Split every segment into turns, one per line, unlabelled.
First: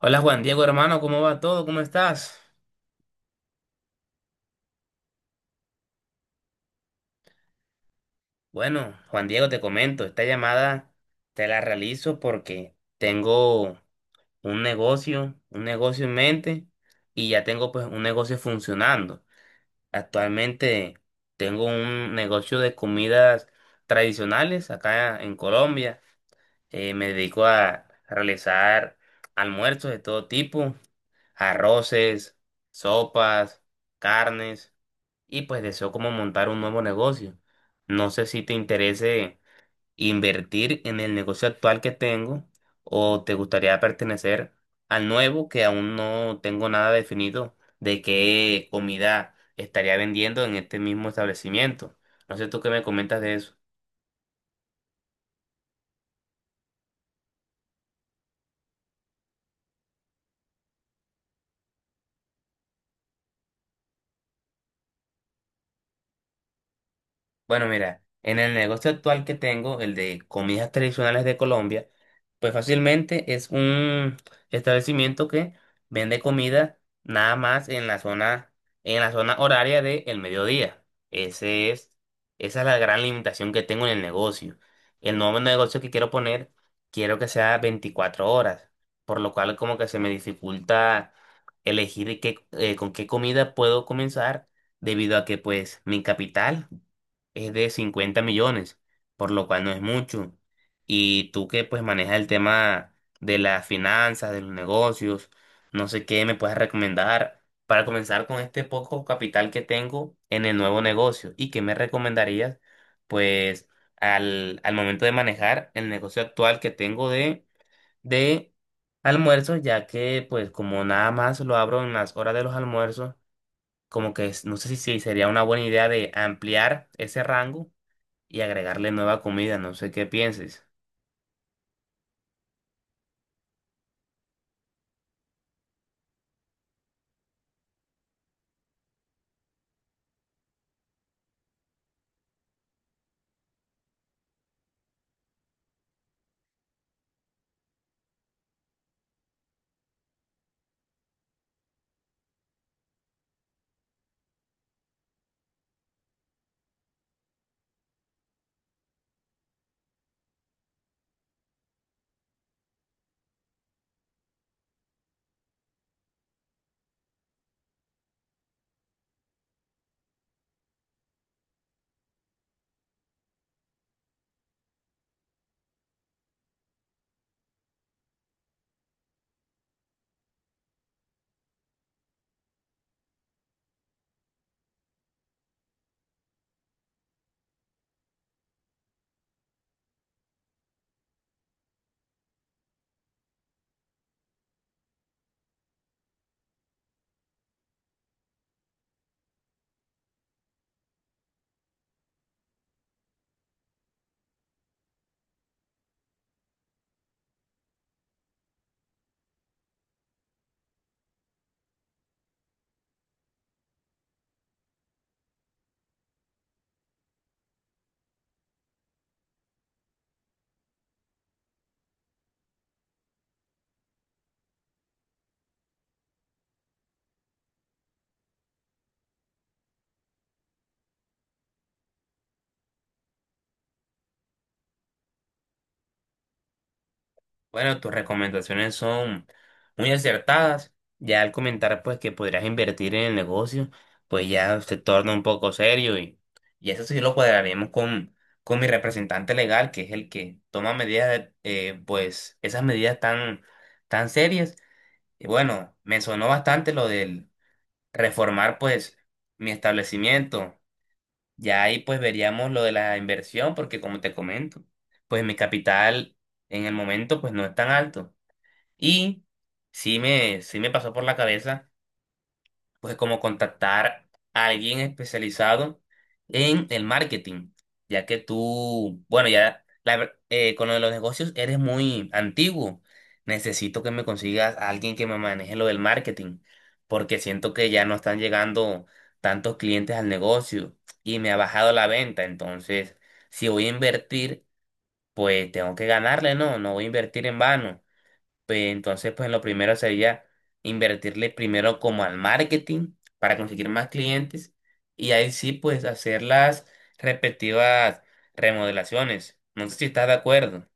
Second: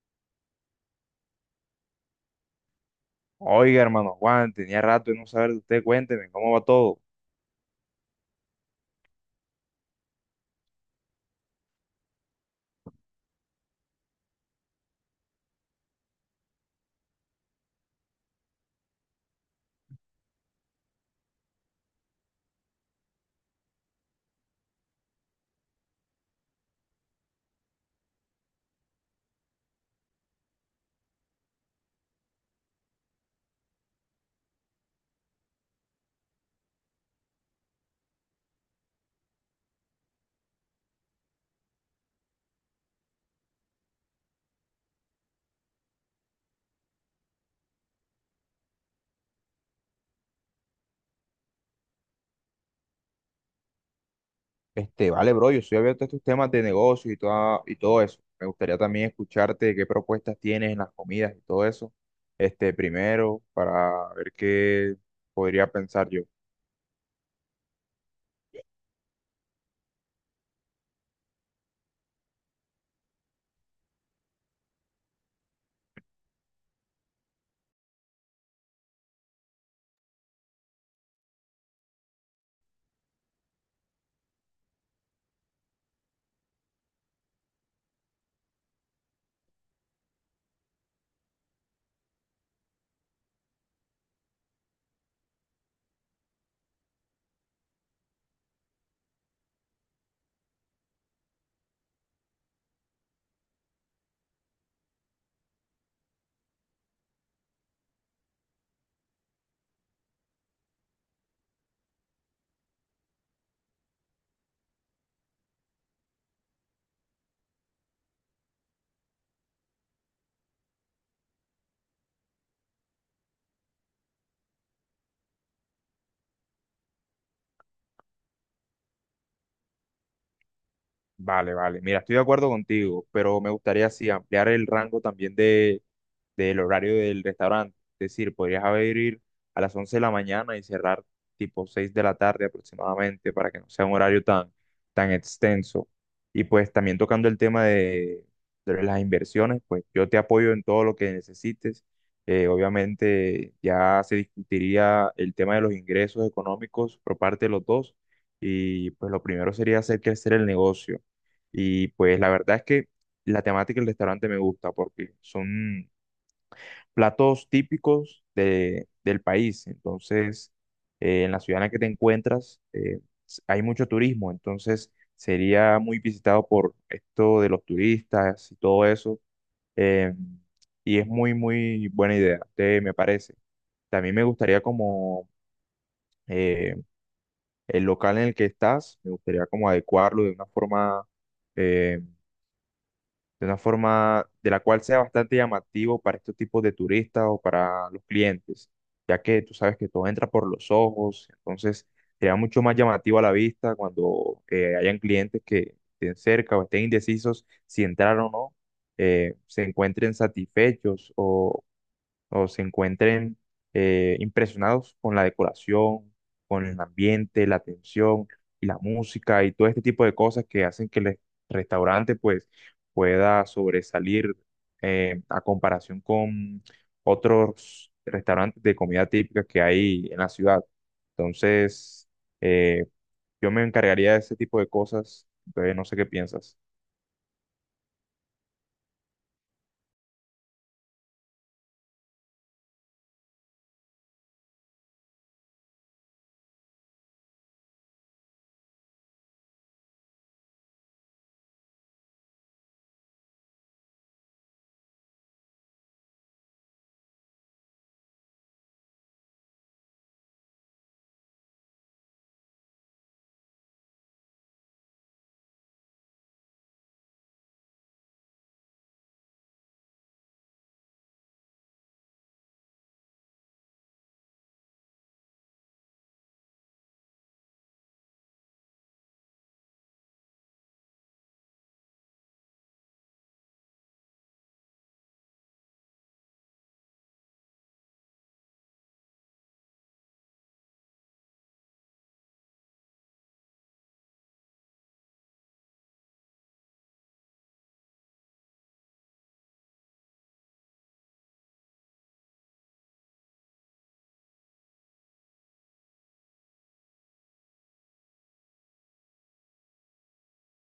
Hola Juan Diego, hermano, ¿cómo va todo? ¿Cómo estás?
Oiga, hermano Juan, tenía rato de no saber de usted, cuénteme, ¿cómo va todo?
Bueno, Juan Diego, te comento, esta llamada te la realizo porque tengo un negocio en mente y ya tengo pues un negocio funcionando. Actualmente tengo un negocio de comidas tradicionales acá en Colombia. Me dedico a realizar almuerzos de todo tipo, arroces, sopas, carnes, y pues deseo como montar un nuevo negocio. No sé si te interese invertir en el negocio actual que tengo o te gustaría pertenecer al nuevo, que aún no tengo nada definido de qué comida estaría vendiendo en este mismo establecimiento. No sé tú qué me comentas de eso.
Vale, bro, yo estoy abierto a estos temas de negocio y todo eso. Me gustaría también escucharte qué propuestas tienes en las comidas y todo eso. Este, primero, para ver qué podría pensar yo.
Bueno, mira, en el negocio actual que tengo, el de comidas tradicionales de Colombia, pues fácilmente es un establecimiento que vende comida nada más en la zona horaria del mediodía. Ese es, esa es la gran limitación que tengo en el negocio. El nuevo negocio que quiero poner, quiero que sea 24 horas, por lo cual como que se me dificulta elegir qué, con qué comida puedo comenzar, debido a que pues mi capital es de 50 millones, por lo cual no es mucho. Y tú, que pues manejas el tema de las finanzas, de los negocios, no sé qué me puedes recomendar para comenzar con este poco capital que tengo en el nuevo negocio. ¿Y qué me recomendarías pues al momento de manejar el negocio actual que tengo de almuerzos, ya que pues como nada más lo abro en las horas de los almuerzos, como que no sé si sería una buena idea de ampliar ese rango y agregarle nueva comida? No sé qué pienses.
Vale, vale, mira, estoy de acuerdo contigo, pero me gustaría sí ampliar el rango también de del horario del restaurante. Es decir, podrías abrir a las 11 de la mañana y cerrar tipo 6 de la tarde aproximadamente para que no sea un horario tan extenso. Y pues también tocando el tema de las inversiones, pues yo te apoyo en todo lo que necesites. Obviamente ya se discutiría el tema de los ingresos económicos por parte de los dos y pues lo primero sería hacer crecer el negocio. Y pues la verdad es que la temática del restaurante me gusta porque son platos típicos del país. Entonces, en la ciudad en la que te encuentras, hay mucho turismo, entonces sería muy visitado por esto de los turistas y todo eso. eh, y es muy, muy buena idea, me parece. También me gustaría como eh, el local en el que estás, me gustaría como adecuarlo eh, de una forma de la cual sea bastante llamativo para estos tipos de turistas o para los clientes, ya que tú sabes que todo entra por los ojos, entonces será mucho más llamativo a la vista cuando hayan clientes que estén cerca o estén indecisos si entrar o no, se encuentren satisfechos o se encuentren impresionados con la decoración, con el ambiente, la atención y la música y todo este tipo de cosas que hacen que el restaurante pues pueda sobresalir a comparación con otros restaurantes de comida típica que hay en la ciudad. Entonces, eh, yo me encargaría de ese tipo de cosas, entonces no sé qué piensas.
Bueno, tus recomendaciones son muy acertadas. Ya al comentar pues que podrías invertir en el negocio, pues ya se torna un poco serio, y eso sí lo cuadraremos con mi representante legal, que es el que toma medidas, pues esas medidas tan, tan serias. Y bueno, me sonó bastante lo del reformar pues mi establecimiento. Ya ahí pues veríamos lo de la inversión, porque como te comento, pues mi capital en el momento pues no es tan alto. Y sí me pasó por la cabeza pues como contactar a alguien especializado en el marketing, ya que tú, bueno, ya la con lo de los negocios eres muy antiguo. Necesito que me consigas a alguien que me maneje lo del marketing, porque siento que ya no están llegando tantos clientes al negocio y me ha bajado la venta. Entonces, si voy a invertir, pues tengo que ganarle, ¿no? No voy a invertir en vano. Pues, entonces, pues lo primero sería invertirle primero como al marketing para conseguir más clientes y ahí sí, pues hacer las respectivas remodelaciones. No sé si estás de acuerdo.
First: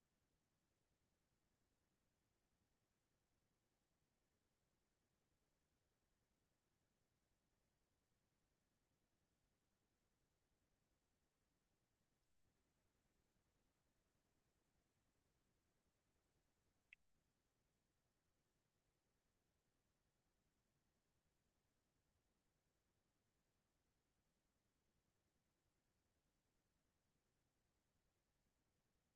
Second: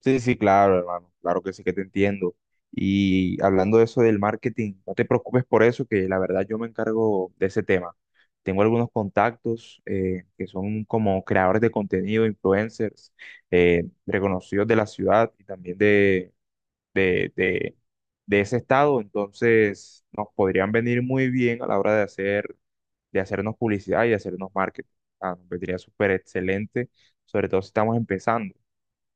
Sí, sí, claro, hermano, claro que sí que te entiendo. Y hablando de eso del marketing, no te preocupes por eso, que la verdad yo me encargo de ese tema. Tengo algunos contactos que son como creadores de contenido, influencers, reconocidos de la ciudad y también de, de, de ese estado. Entonces, nos podrían venir muy bien a la hora de hacernos publicidad y de hacernos marketing. Ah, nos vendría súper excelente, sobre todo si estamos empezando.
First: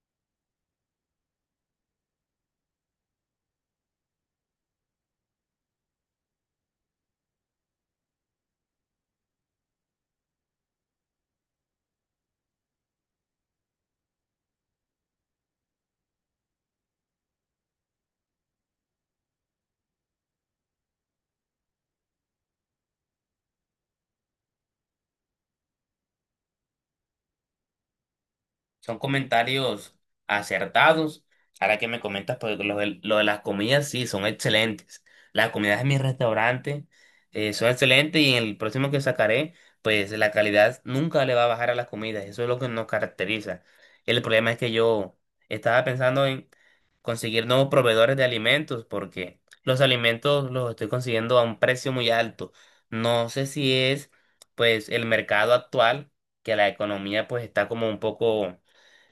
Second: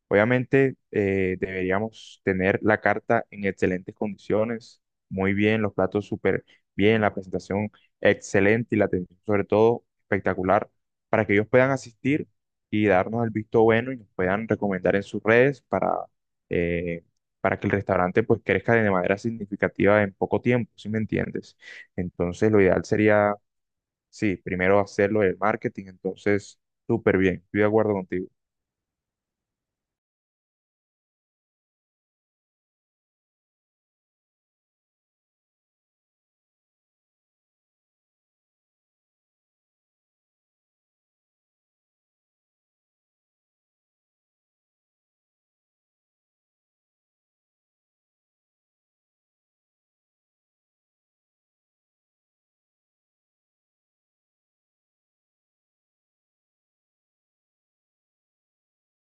Obviamente deberíamos tener la carta en excelentes condiciones, muy bien, los platos súper bien, la presentación excelente y la atención sobre todo espectacular para que ellos puedan asistir y darnos el visto bueno y nos puedan recomendar en sus redes eh, para que el restaurante pues crezca de manera significativa en poco tiempo, ¿si me entiendes? Entonces lo ideal sería, sí, primero hacerlo el marketing, entonces súper bien, estoy de acuerdo contigo.
Son comentarios acertados. Ahora que me comentas, pues lo de las comidas, sí, son excelentes. Las comidas de mi restaurante son excelentes, y en el próximo que sacaré, pues la calidad nunca le va a bajar a las comidas. Eso es lo que nos caracteriza. El problema es que yo estaba pensando en conseguir nuevos proveedores de alimentos, porque los alimentos los estoy consiguiendo a un precio muy alto. No sé si es pues el mercado actual, que la economía pues está como un poco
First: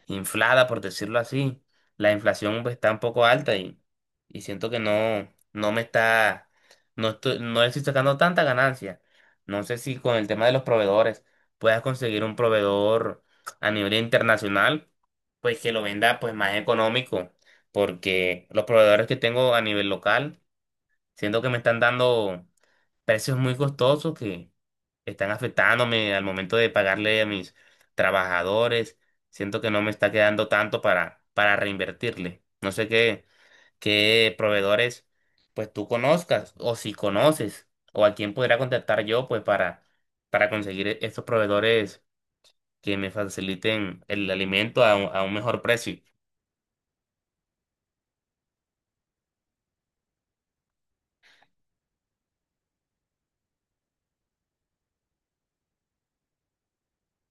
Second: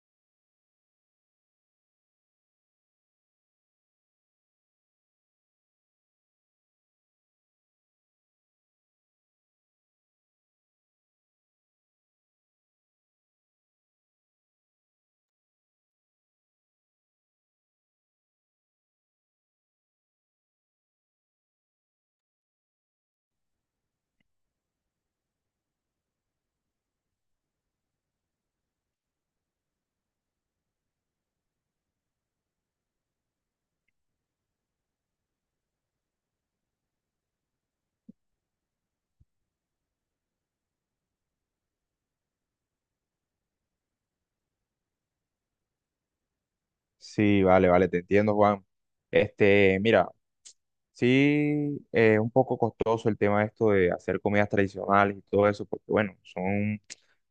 inflada, por decirlo así. La inflación pues, está un poco alta, y siento que no me está, no le estoy sacando tanta ganancia. No sé si con el tema de los proveedores puedas conseguir un proveedor a nivel internacional, pues que lo venda pues más económico, porque los proveedores que tengo a nivel local, siento que me están dando precios muy costosos que están afectándome al momento de pagarle a mis trabajadores. Siento que no me está quedando tanto para reinvertirle. No sé qué, qué proveedores pues tú conozcas, o si conoces o a quién podría contactar yo pues para conseguir estos proveedores que me faciliten el alimento a, a un mejor precio.
Sí, vale, vale, te entiendo, Juan. Mira, sí, es un poco costoso el tema esto de hacer comidas tradicionales y todo eso, porque bueno, son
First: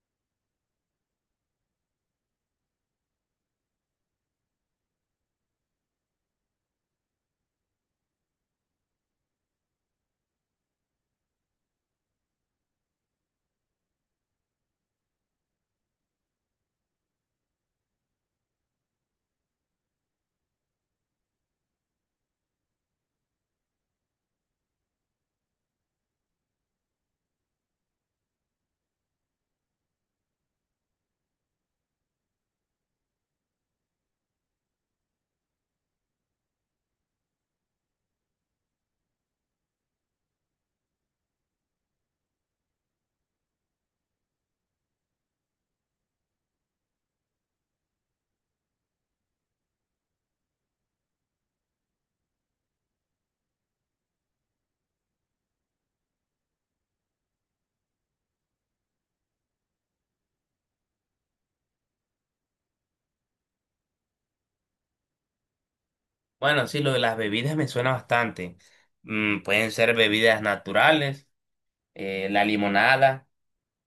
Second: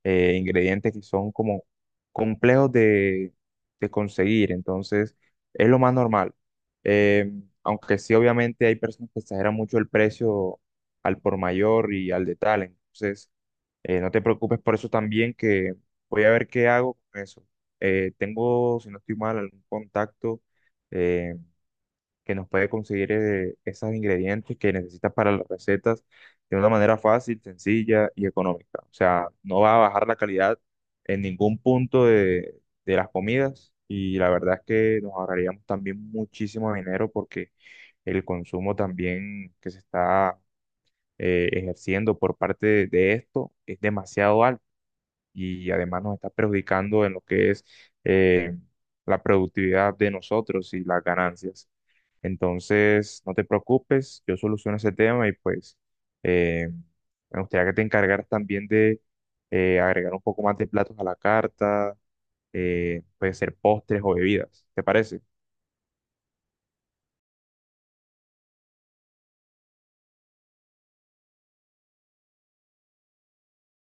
ingredientes que son como complejos de conseguir, entonces es lo más normal. Eh, aunque sí, obviamente hay personas que exageran mucho el precio al por mayor y al detalle, entonces no te preocupes por eso también, que voy a ver qué hago con eso. Tengo, si no estoy mal, algún contacto. eh, que nos puede conseguir esos ingredientes que necesitas para las recetas de una manera fácil, sencilla y económica. O sea, no va a bajar la calidad en ningún punto de las comidas y la verdad es que nos ahorraríamos también muchísimo dinero porque el consumo también que se está ejerciendo por parte de esto es demasiado alto y además nos está perjudicando en lo que es eh, la productividad de nosotros y las ganancias. Entonces, no te preocupes, yo soluciono ese tema y pues eh, me gustaría que te encargaras también de agregar un poco más de platos a la carta, puede ser postres o bebidas, ¿te parece?
Bueno, sí, lo de las bebidas me suena bastante. Mm, pueden ser bebidas naturales, la limonada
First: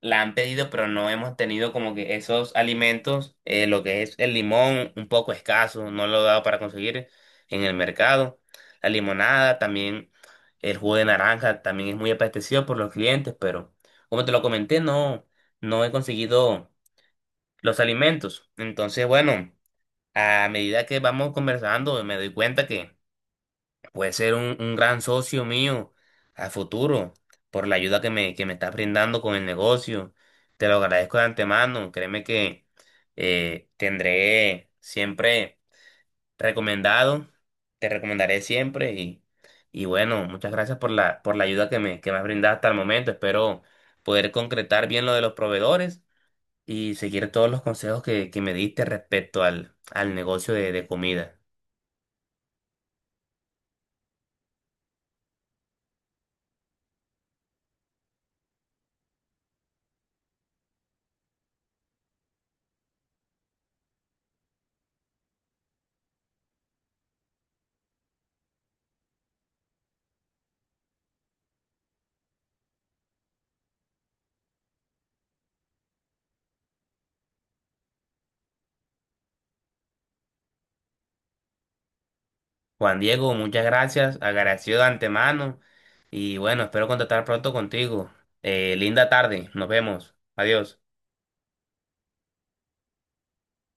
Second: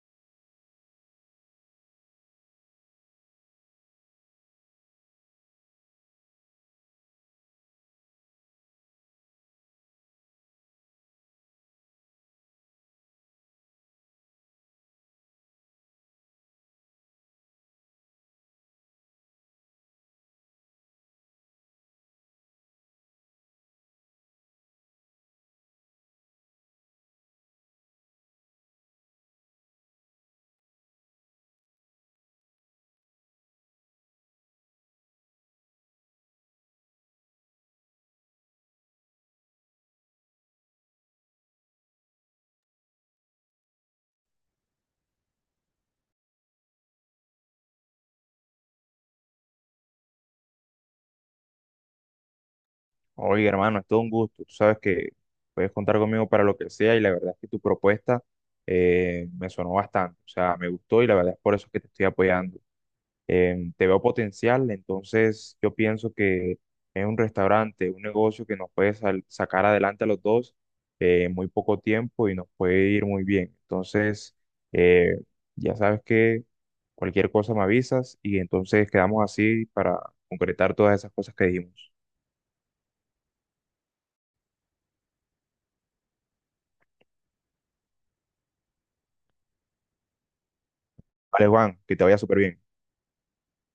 la han pedido, pero no hemos tenido como que esos alimentos, lo que es el limón, un poco escaso, no lo he dado para conseguir en el mercado. La limonada, también el jugo de naranja, también es muy apetecido por los clientes, pero como te lo comenté, no he conseguido los alimentos. Entonces, bueno, a medida que vamos conversando, me doy cuenta que puede ser un gran socio mío a futuro por la ayuda que que me estás brindando con el negocio. Te lo agradezco de antemano. Créeme que tendré siempre recomendado, te recomendaré siempre, y bueno, muchas gracias por la ayuda que que me has brindado hasta el momento. Espero poder concretar bien lo de los proveedores y seguir todos los consejos que me diste respecto al negocio de comida.
Oye, hermano, es todo un gusto, tú sabes que puedes contar conmigo para lo que sea y la verdad es que tu propuesta me sonó bastante, o sea, me gustó y la verdad es por eso que te estoy apoyando. Te veo potencial, entonces yo pienso que es un restaurante, un negocio que nos puede sacar adelante a los dos en muy poco tiempo y nos puede ir muy bien. Entonces, eh, ya sabes que cualquier cosa me avisas y entonces quedamos así para concretar todas esas cosas que dijimos.
Juan Diego, muchas gracias, agradecido de antemano, y bueno, espero contactar pronto contigo. Linda tarde, nos vemos, adiós.
Vale, Juan, que te vaya súper bien.